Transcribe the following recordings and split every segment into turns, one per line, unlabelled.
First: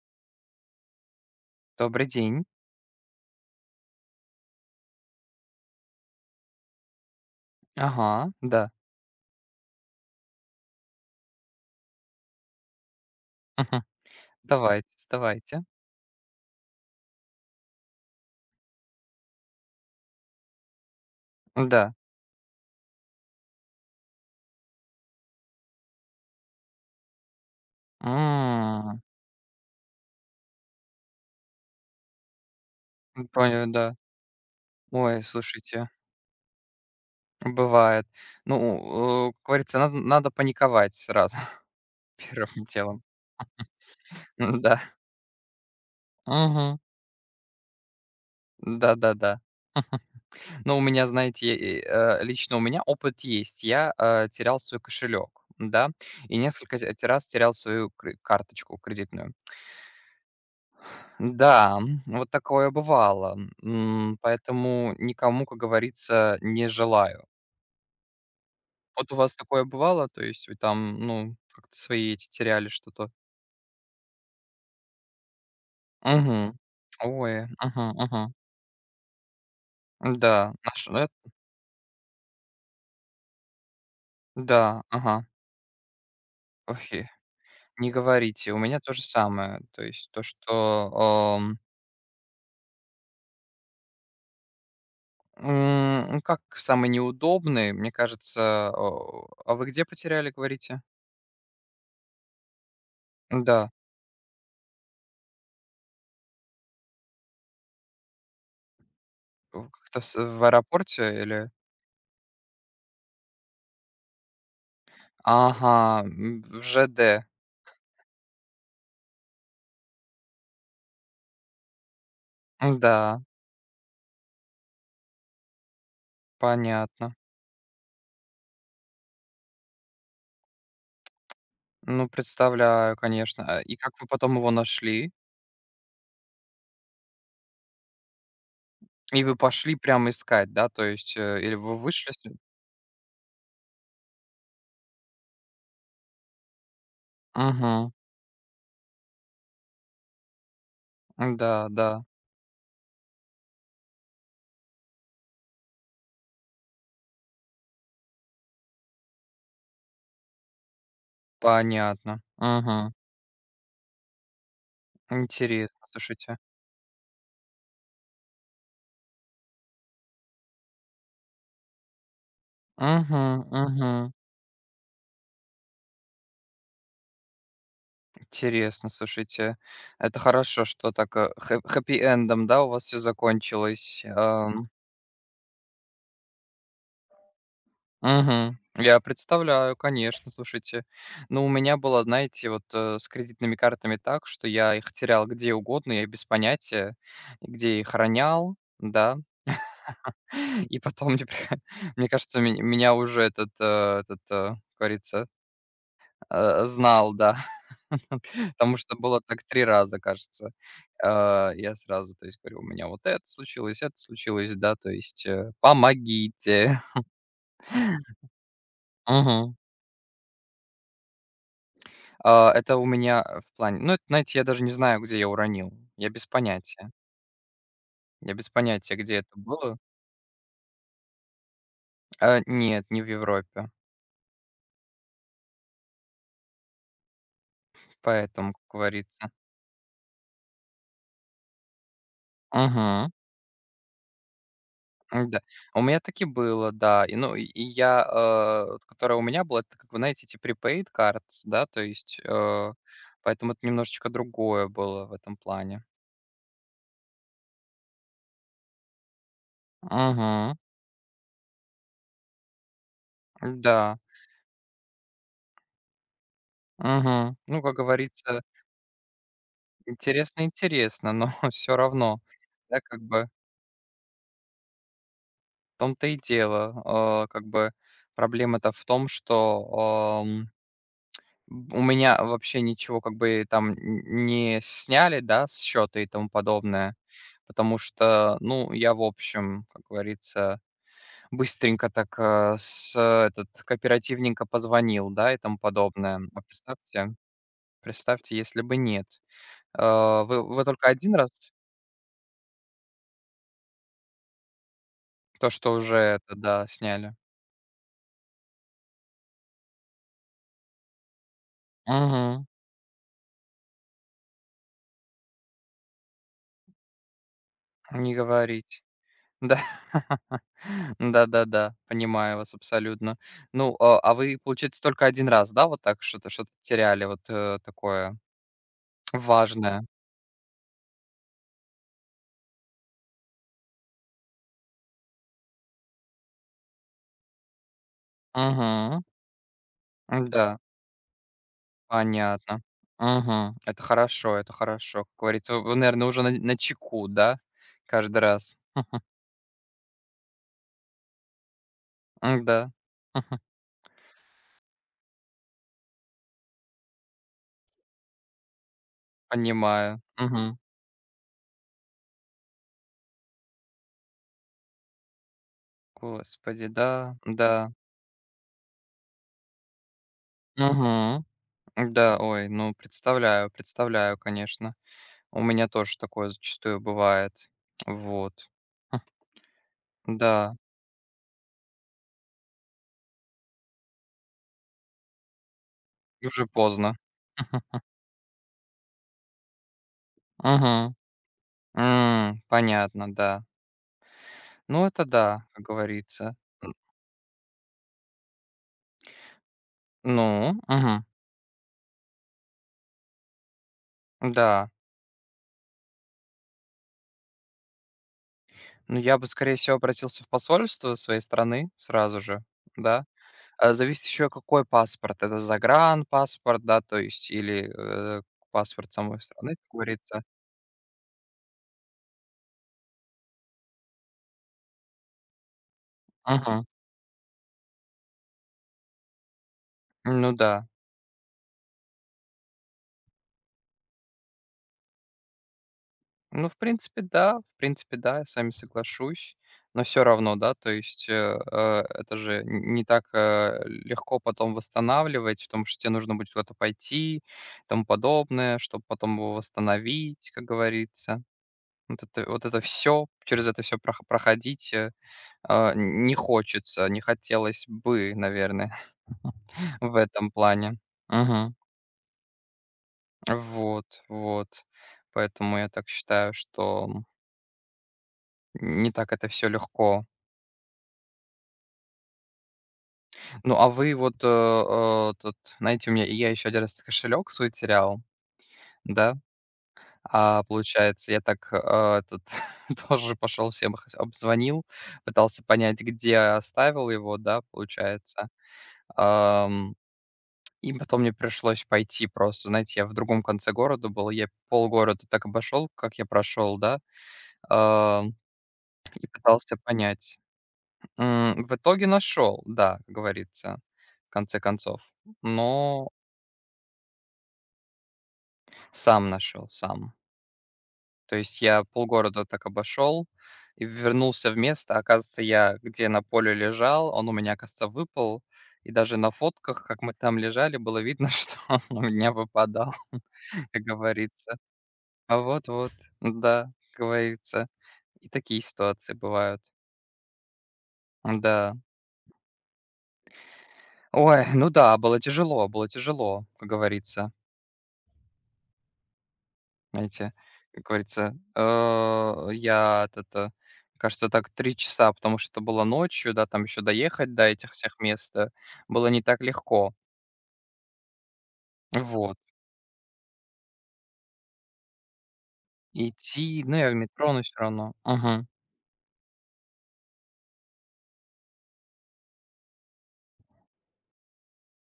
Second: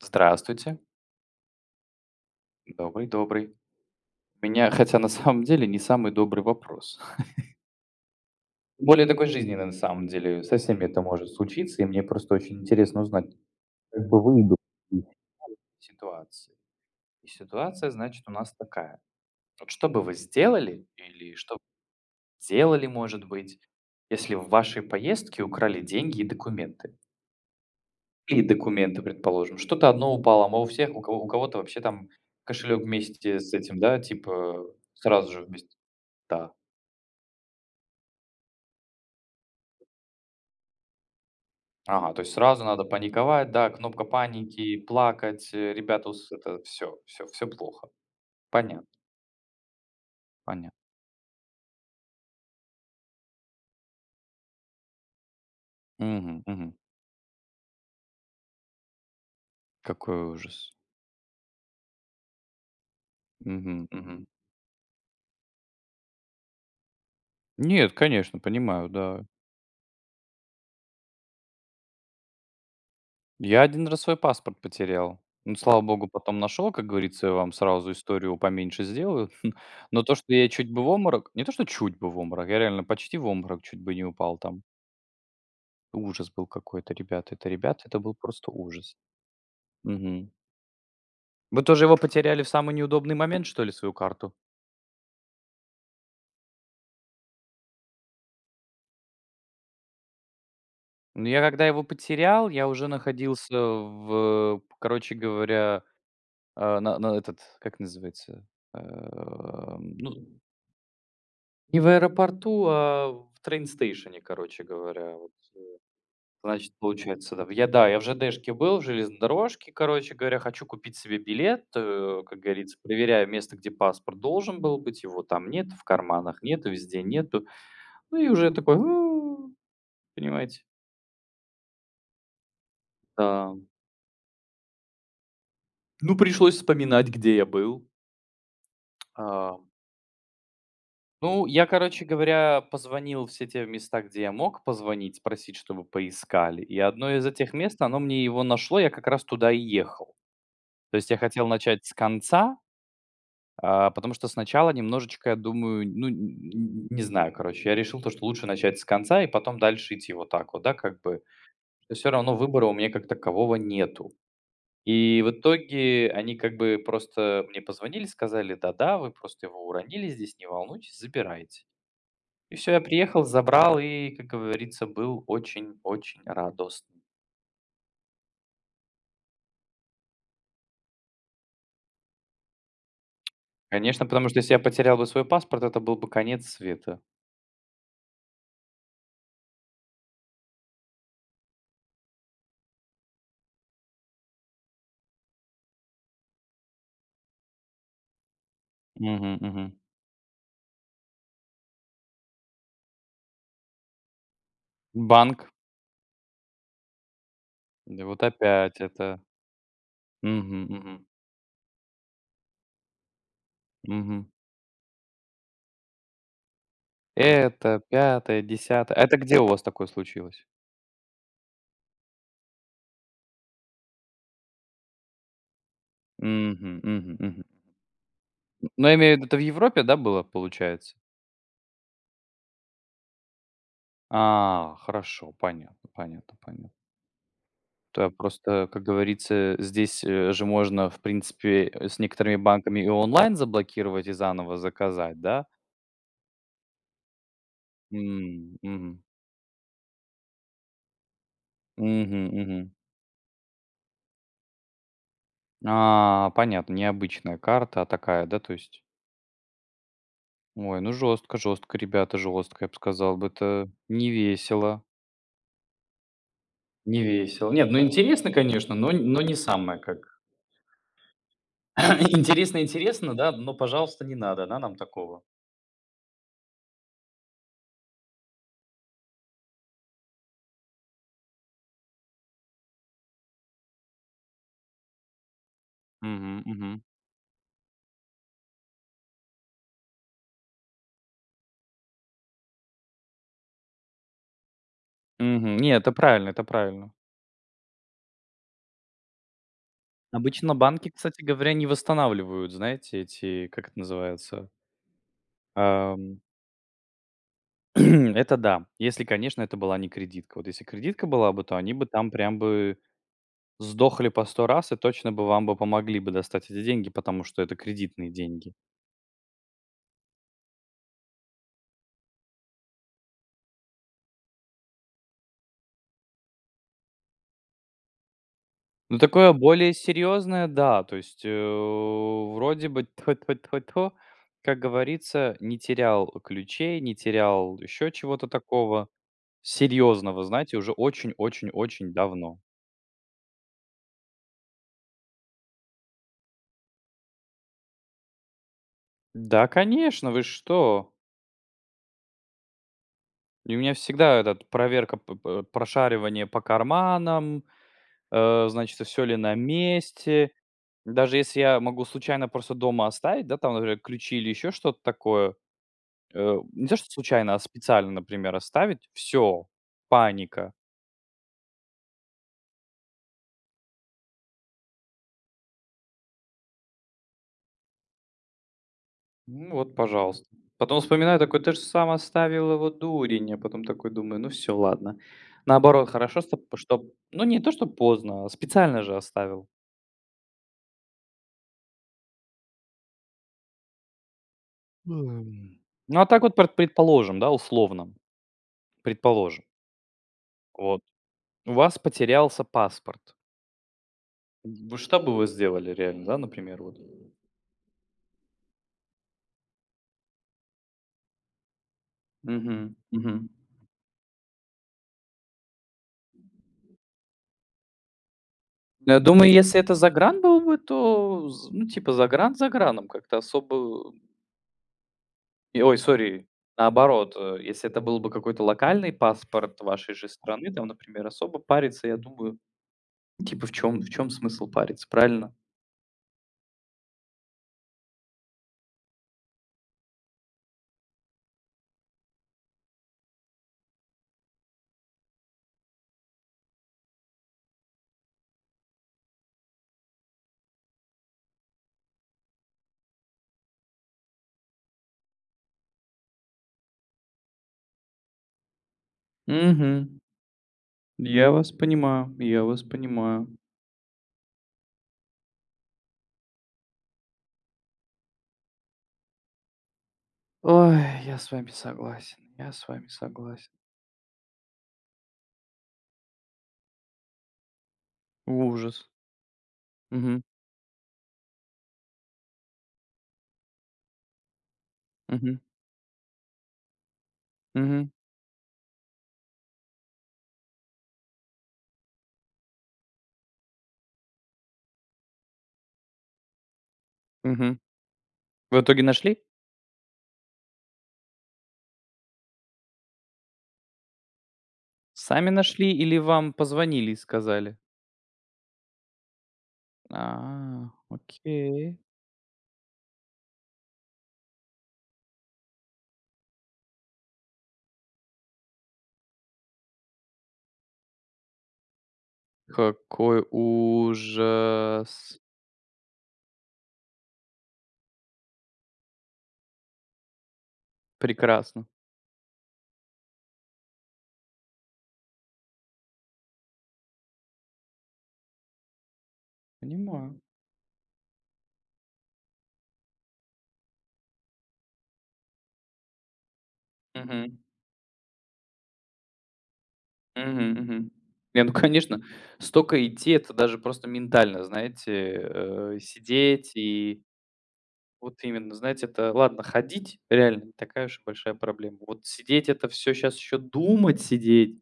Здравствуйте.
Добрый день.
Добрый, добрый. У меня, хотя на самом деле не самый добрый вопрос.
Ага, да.
Более такой жизненный на самом деле. Со всеми это может случиться, и мне просто очень интересно узнать,
Мгм.
как бы вы бы
Давайте,
из
давайте.
ситуации. И ситуация, значит, у нас такая. Вот что бы вы сделали или что бы
Да.
делали, может быть, если в вашей поездке украли деньги и документы? Или
М,
документы, предположим. Что-то одно упало, а у всех, у кого-то вообще там кошелек вместе с
понял,
этим,
да.
да, типа
Ой,
сразу же вместе.
слушайте,
Да,
бывает. Ну, как говорится, надо паниковать сразу
ага, то есть сразу
первым
надо
делом.
паниковать, да, кнопка паники,
М-да.
плакать, ребята, это
Мгм.
все, все, все плохо. Понятно,
Да-да-да. Ну,
понятно.
у меня, знаете, лично у меня опыт есть. Я терял свой кошелек, да, и
Мгм, мгм.
несколько те раз терял свою кры карточку кредитную.
Какой ужас.
Да, вот такое бывало.
Мгм, мгм.
Поэтому никому, как говорится, не желаю.
Нет, конечно, понимаю,
Вот у
да.
вас такое бывало? То есть вы там, ну, как-то свои эти теряли что-то?
Я один раз свой паспорт потерял. Ну, слава богу, потом
Угу.
нашел, как говорится, я
Ой,
вам сразу
ага, ага.
историю поменьше сделаю. Но то, что я
Да,
чуть бы в обморок... Не то, что чуть бы в обморок, я реально почти в обморок чуть бы не упал там.
да, ага.
Ужас был какой-то,
Охи,
ребята. Это, ребята,
не
это был просто
говорите. У меня то
ужас.
же самое. То есть то,
Мгм.
что, ам,
Вы тоже его потеряли в самый неудобный момент, что ли, свою карту?
м, ну, как самый неудобный, мне кажется, о, а вы где потеряли, говорите?
Ну, я когда его потерял, я уже находился
Да,
в, короче говоря, а, на этот, как называется,
в как-то
ну,
с в аэропорте или
не в аэропорту, а в трейн-стейшене, короче говоря. Вот,
Ага, в
значит,
ЖД.
получается, да. Я, да, я в ЖДшке был, в железнодорожке, короче говоря, хочу купить себе билет, как говорится,
Да,
проверяю место, где паспорт должен был быть, его там нет, в карманах нет, везде
понятно.
нету. Ну и уже такой: «У, понимаете».
Ну, представляю, конечно.
Да.
А, и как вы потом его нашли?
Ну, пришлось вспоминать, где я был.
И вы
А,
пошли прямо искать, да? То есть,
ну,
или
я,
вы
короче
вышли с ним?
говоря, позвонил в все те места, где я мог позвонить, спросить, чтобы поискали. И одно из этих мест,
Мгм.
оно мне его нашло, я как раз туда и ехал. То есть я хотел
Да,
начать с
да,
конца, а, потому что сначала немножечко, я думаю, ну, не знаю, короче, я решил то, что лучше начать с конца и потом дальше идти вот так вот, да, как бы. Все
понятно.
равно выбора у меня
Мгм.
как такового нету. И в
Интересно,
итоге они
слушайте.
как бы просто мне позвонили, сказали: «Да-да, вы просто его уронили здесь, не волнуйтесь, забирайте». И все. Я приехал,
Мгм,
забрал
мгм.
и, как говорится, был очень-очень радостный.
Интересно, слушайте. Это хорошо, что так, хэ хэппи-эндом, да, у вас все
Конечно,
закончилось.
потому что если я потерял бы свой паспорт, это был бы конец света.
Мгм. Я представляю, конечно, слушайте. Ну, у меня было, знаете, вот с кредитными картами так, что я их терял где угодно, я без понятия, где их ронял, да.
Мгм, мгм.
И потом, мне, при- мне кажется, ме- меня уже этот, как говорится,
Банк.
знал, да.
Да вот
Потому
опять
что
это.
было так три раза, кажется.
Мгм, мгм,
Я сразу, то есть, говорю, у меня вот это
мгм.
случилось, да, то есть, помогите.
Это 5, 10. Это где у
Мгм.
вас такое случилось?
А, это у меня, в плане ну, это, знаете, я даже не знаю, где я уронил. Я без
Мгм,
понятия.
мгм, мгм.
Я без
Но я
понятия,
имею в
где
виду,
это
это в
было.
Европе, да, было, получается?
А, нет, не в Европе.
А, хорошо, понятно, понятно, понятно. То я
Поэтому, как
просто, как
говорится.
говорится, здесь, же можно, в принципе, с некоторыми банками и
Угу,
онлайн заблокировать и заново заказать,
да.
да?
У меня таки было, да. Ну, и я,
М,
вот
мгм.
которая у меня была, это, как вы знаете, эти prepaid cards, да, то есть,
Мгм, мгм.
поэтому это немножечко другое было в этом плане.
А, понятно, необычная карта, а такая, да, то есть?
Угу.
Ой, ну жестко, жестко, ребята, жестко, я бы сказал бы, это
Да.
не весело, не
Угу.
весело.
Ну,
Нет,
как
ну интересно,
говорится,
конечно, но н но не самое как.
интересно интересно, но все равно,
Интересно
да, как
интересно,
бы
да, но, пожалуйста, не надо, да, нам такого.
В том-то и дело. А, как бы проблема-то в том, что, ам, у меня вообще ничего как бы там н не сняли, да, с счета и тому
Мгм, мгм.
подобное, потому что, ну, я, в общем, как говорится, быстренько так, этот кооперативненько позвонил, да, и
Мгм.
тому
Не, это
подобное.
правильно, это
А
правильно.
представьте представьте, если бы нет. А, вы
Обычно
вы только
банки,
один
кстати
раз
говоря, не восстанавливают, знаете, эти, как это называется,
то, что уже
ам,
это, да, сняли.
это да, если, конечно, это была не кредитка. Вот если кредитка была бы, то они бы там прям
Мгм.
бы сдохли по 100 раз и точно бы вам бы помогли бы достать эти деньги, потому что это кредитные
Не
деньги.
говорите. Да. Да-да-да, понимаю вас абсолютно. Ну, а вы, получается, только один раз, да, вот так что-то теряли вот, такое
Ну, такое более
важное?
серьезное, да, то есть, вроде бы тьфу-тьфу-тьфу-тьфу, как говорится, не терял ключей, не терял еще чего-то такого.
Угу,
Серьезно, вы знаете,
да,
уже очень-очень-очень давно.
понятно. Угу. Это хорошо, это хорошо. Как говорится, вы, наверное, уже на чеку, да, каждый раз?
Да, конечно, вы что?
М-да.
И у меня всегда этот проверка, п п прошаривание по карманам, значит, все ли на
Понимаю.
месте.
Мгм.
Даже если я могу случайно просто дома оставить, да, там, например, ключи или еще что-то такое, не
Господи,
то что
да,
случайно, а
да.
специально, например, оставить, все, паника.
Угу. Да, ой, ну, представляю, представляю, конечно. У меня тоже такое зачастую бывает. Вот. Х,
Ну вот, пожалуйста.
да,
Потом вспоминаю такой: «Ты же сам оставил его, дурень». А потом такой думаю: «Ну все, ладно». Наоборот, хорошо,
и
что
уже
что
поздно.
ну, не то, что поздно, а специально же оставил.
Мгм. М, понятно, да. Ну, это да,
М.
как
Ну, а так вот
говорится. Н
предположим, да, условно, предположим,
ну,
вот
мгм,
у вас потерялся паспорт.
да.
В что бы вы сделали реально, да, например, вот?
Ну, я бы, скорее всего, обратился в посольство своей страны сразу же,
Мгм,
да.
мгм.
А, зависит еще, какой паспорт. Это загранпаспорт, да, то есть или, э, паспорт
Я
самой
думаю,
страны,
если
как
это загран
говорится.
был бы, то з ну, типа загран заграном, как-то особо. И ой, сори,
Мгм.
наоборот, если это был бы какой-то локальный паспорт вашей же
Ну
страны, там,
да.
например, особо париться, я думаю, типа, в чем смысл париться, правильно?
Ну, в принципе, да, я с вами соглашусь, но все равно, да, то есть, это же н не так, легко потом восстанавливать, потому что тебе нужно будет куда-то пойти и тому подобное, чтобы потом его восстановить, как говорится. Вот это все через все проходить, а, не хочется, не хотелось бы, наверное, в
Угу.
этом плане.
Я вас
Мгм.
понимаю, я вас понимаю.
Вот, вот. Поэтому я так считаю, что м, не так это все легко.
Ой, я с вами согласен, я с вами согласен.
Ну, вы вот, тут, знаете, у меня я еще один раз кошелек свой терял,
Ужас.
да,
Угу,
а, получается, я так, этот тоже пошел, всем их обзвонил,
угу,
пытался понять, где я оставил его, да,
угу,
получается. Ам, и потом мне пришлось пойти просто, знаете, я в другом конце города был, я полгорода так обошел, как я прошел, да,
угу.
ам,
Вы в итоге
и
нашли?
пытался понять. М, в итоге нашел, да, как говорится, в конце концов,
Сами нашли
но
или вам позвонили и сказали?
Сам нашел, сам.
А,
То есть я
окей.
полгорода так обошел и вернулся в место. Оказывается, я где на поле лежал, он у меня, оказывается, выпал. И даже на фотках, как мы там лежали, было видно, что он у меня выпадал,
Какой
как говорится.
ужас.
А вот-вот, да, как говорится. И такие ситуации бывают. Да.
Прекрасно.
Ой, ну да, было тяжело, как говорится. Знаете,
Понимаю.
как говорится, я этот, кажется, так 3 часа, потому что это было ночью, да, там еще доехать до
Мгм.
этих всех мест, было не так легко.
Мгм, мгм. Не, ну, конечно,
Вот.
столько идти, это даже просто ментально, знаете,
Идти,
сидеть
ну, я в
и
метро, но все равно.
вот
Мгм.
именно, знаете, это ладно, ходить реально не такая уж и большая проблема. Вот сидеть — это все сейчас еще думать сидеть,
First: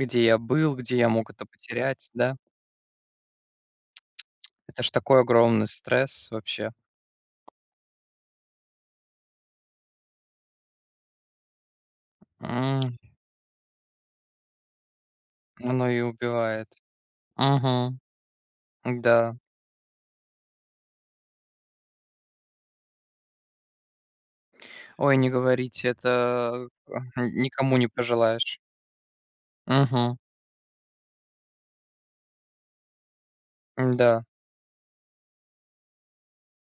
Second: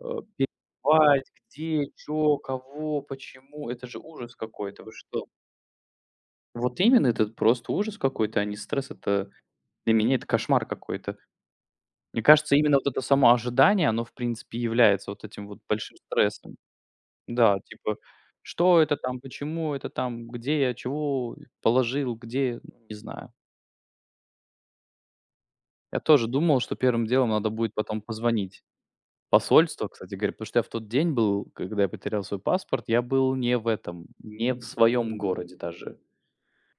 э,
я был, где я мог
бать,
это
где,
потерять, да?
чё, кого, почему. Это же ужас
Это
какой-то,
ж
вы
такой
что?
огромный стресс вообще.
Вот именно, это просто ужас какой-то, а не стресс. Это для меня это кошмар какой-то. Мне кажется, именно вот
М,
это само ожидание, оно, в принципе, и является вот этим вот
оно
большим
и
стрессом.
убивает.
Да, типа,
Мгм.
что это там,
Да.
почему это там, где я чего положил, где, ну, не знаю.
Ой, не говорите,
Я тоже думал,
это,
что
э,
первым делом надо будет
никому не
потом
пожелаешь.
позвонить. Посольство, кстати
Мгм.
говоря, потому что я в тот день был, когда я потерял свой паспорт, я был не в этом,
Да,
не в своем городе даже.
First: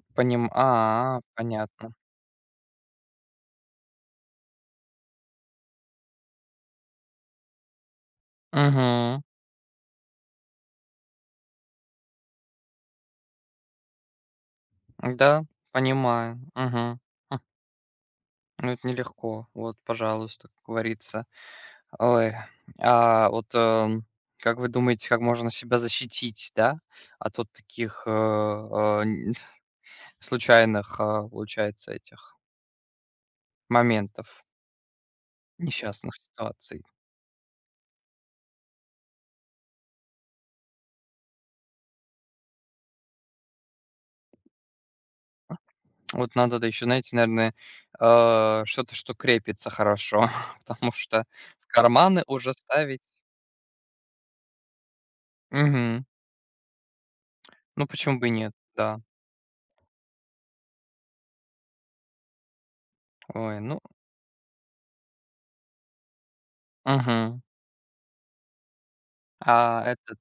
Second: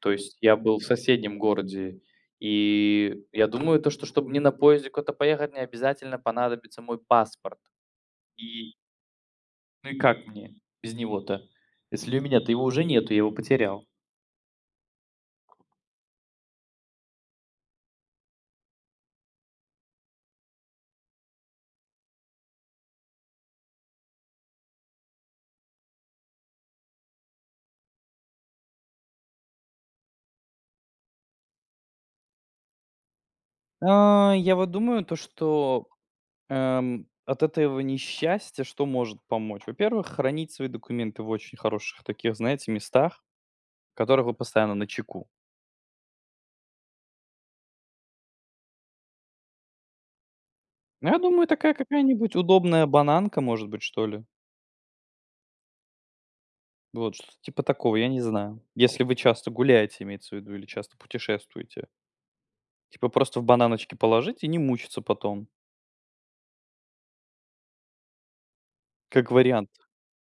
То есть
поним
я был в
а,
соседнем
понятно.
городе, и я думаю, то, что чтобы мне на поезде куда-то поехать, мне обязательно понадобится мой паспорт. И
Угу.
ну и как мне без него-то? Если у меня-то его уже нету, я его потерял.
Да, понимаю. Угу, ну, это нелегко. Вот, пожалуйста, как говорится. Ой, а вот, как вы думаете, как можно себя защитить, да, от вот таких, э, э, н случайных, а, получается, этих
А,
моментов,
я вот думаю то, что,
несчастных ситуаций?
от этого несчастья что может помочь? Во-первых, хранить свои документы в очень хороших таких, знаете, местах, в которых вы постоянно начеку.
Вот надо, да, еще, знаете, наверное, что-то, что крепится хорошо, потому
Ну, я
что
думаю,
в
такая
карманы
какая-нибудь
уже
удобная
ставить
бананка, может быть, что ли.
Мгм.
Вот, что типа
Ну,
такого, я
почему
не
бы и нет,
знаю.
да.
Если вы часто гуляете, имеется в виду, или часто путешествуете. Типа просто в
Ой, ну
бананочки положить и не мучиться потом,
угу
как вариант.
А этот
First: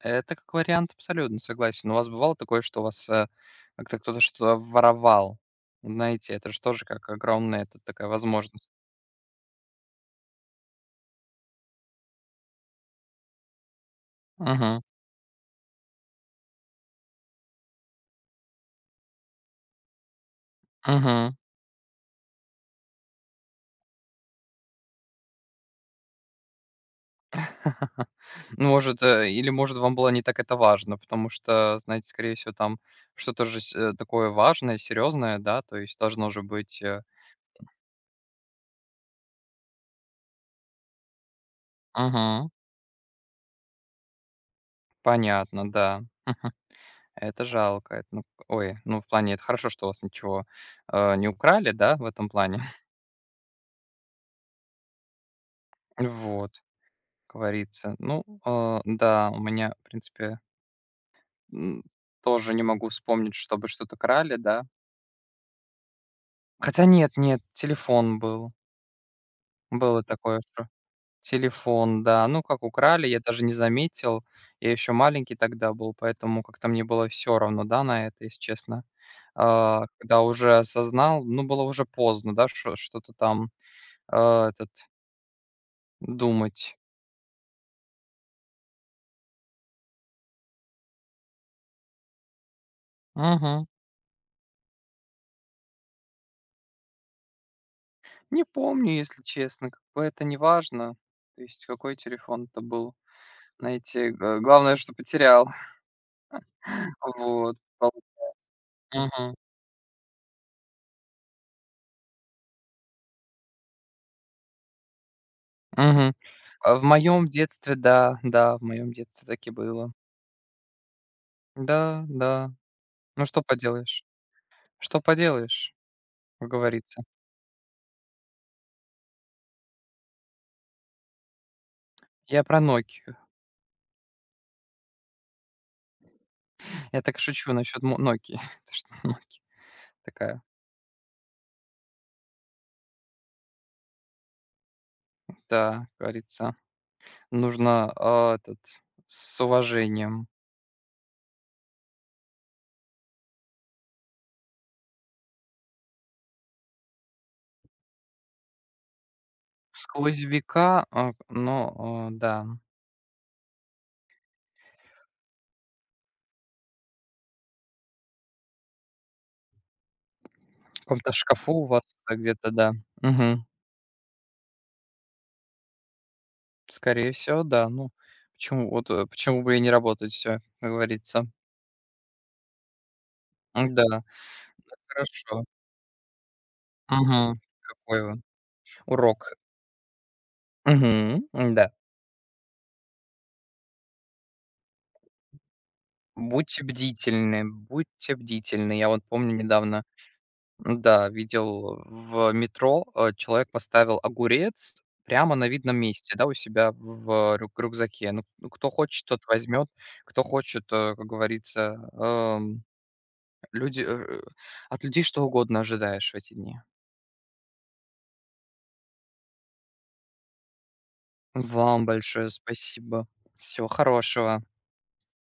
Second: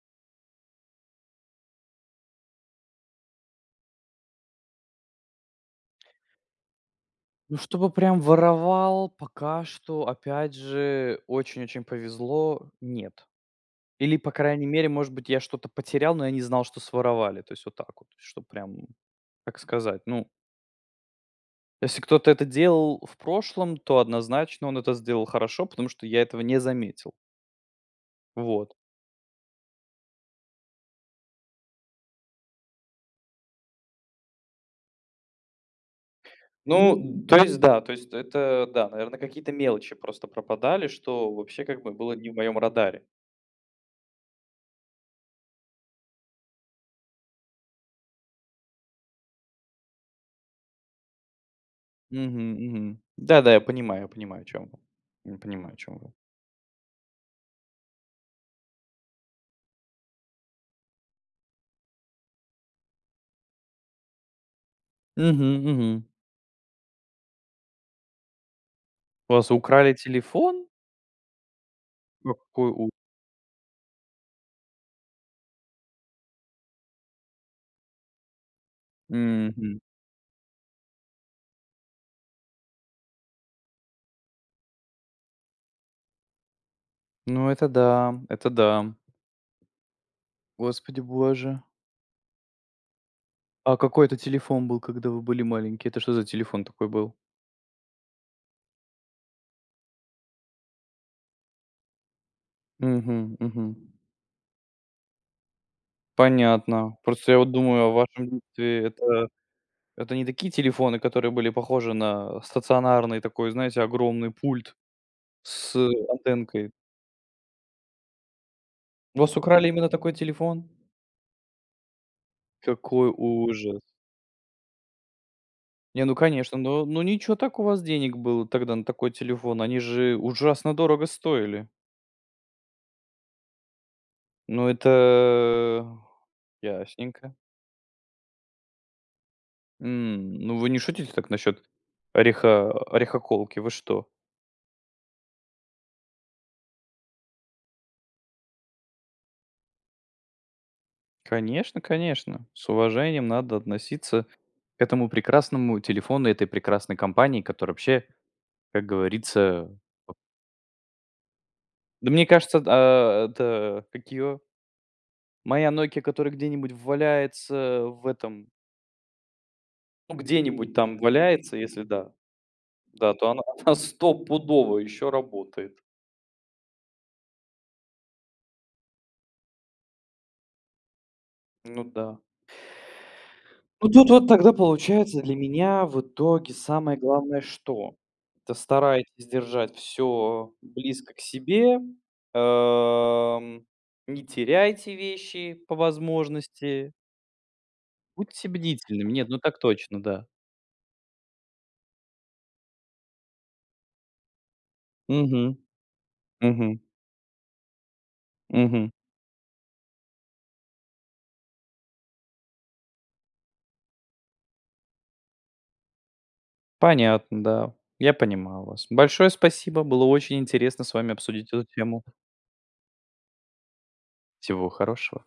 это как вариант абсолютно, согласен. У вас бывало такое, что у вас, как-то кто-то что-то воровал? Знаете, это же тоже как
Ну,
огромная это
чтобы
такая
прям
возможность.
воровал, пока что, опять же, очень-очень повезло, нет. Или, по крайней
Угу.
мере, может быть, я что-то потерял, но я не знал, что своровали. То есть вот так вот, что прям, как сказать, ну,
Угу.
если кто-то это делал в прошлом, то однозначно он это сделал хорошо, потому что я этого не заметил.
Ну,
Вот.
может, э, или, может, вам было не так это важно, потому что, знаете, скорее всего, там что-то же такое важное, серьезное, да, то есть должно же быть, э
Ну, то есть да, то есть это, да, наверное, какие-то мелочи просто пропадали, что вообще как бы было не в
Мгм.
моем радаре.
Понятно, да. Это жалко. Это, ну, ой, ну, в плане, это хорошо, что у вас ничего, не украли, да, в этом
Мгм,
плане.
мгм. Да-да, я понимаю, о чем вы. Я понимаю, о чем вы.
Вот. Как говорится. Ну, а, да, у меня, в принципе, м, тоже не могу вспомнить, чтобы что-то крали, да.
Мгм, мгм.
Хотя нет, нет, телефон был.
У вас украли
Было такое,
телефон?
что телефон, да. Ну, как
Какой у...
украли, я даже не заметил. Я еще маленький тогда был, поэтому как-то мне было все равно, да, на это, если честно.
Мгм.
А, когда уже осознал, ну, было уже поздно, да, шо- что-то там этот думать.
Ну это да, это да. Господи боже.
Мгм.
А какой это телефон был, когда вы были маленькие? Это что за телефон такой был?
Не помню, если честно, как бы это не важно, то есть какой телефон это был.
Мгм, мгм.
Знаете, г главное, что потерял.
Понятно. Просто я вот
Вот.
думаю о
Пол
вашем детстве.
Мгм.
Это не такие телефоны, которые были похожи на стационарный такой, знаете, огромный пульт с
Мгм.
антенкой.
А в моем детстве, да, да, в моем
У
детстве
вас
так и
украли именно
было.
такой телефон?
Да, да.
Какой
Ну что
ужас.
поделаешь? Что поделаешь,
Не, ну
как
конечно, но ну
говорится.
ничего так у вас денег было тогда на такой телефон. Они же ужасно дорого стоили.
Я про Nokia.
Ну это
Я так
ясненько.
шучу насчет мо "Нокии", то что "Нокия"
М,
такая,
ну вы не шутите так насчет ореха орехоколки, вы что?
да, как говорится, нужно, этот, с уважением.
Конечно, конечно, с уважением надо относиться к этому прекрасному телефону, этой прекрасной компании, которая вообще, как говорится.
Сквозь века,
Да мне
да.
кажется, а, это, как ее моя «Нокиа», которая где-нибудь валяется в этом, ну, где-нибудь
В
там
каком-то шкафу
валяется,
у
если
вас,
да,
а, где-то, да.
да, то она
Мгм.
она стопудово еще работает.
Скорее всего, да. Ну, почему почему бы и не работать, все как говорится.
Ну да. Ну,
Да,
тут вот тогда получается для
хорошо.
меня в итоге самое главное
Мгм.
что?
Какой он
Это старайтесь
урок.
держать все близко к
Мгм. Да.
себе, эм, не теряйте вещи по
Будьте
возможности.
бдительны, будьте
Будьте
бдительны. Я вот
бдительными. Нет,
помню
ну так
недавно,
точно, да.
м-да, видел в метро, человек поставил огурец прямо
Мгм,
на видном месте, да, у
мгм,
себя в рю рюкзаке. Ну, кто
мгм.
хочет, тот возьмет, кто хочет, как говорится, Люди, от людей что угодно ожидаешь в эти дни.
Понятно, да. Я понимаю вас. Большое спасибо, было очень интересно с вами обсудить эту
Вам
тему.
большое спасибо. Всего хорошего.
Всего хорошего.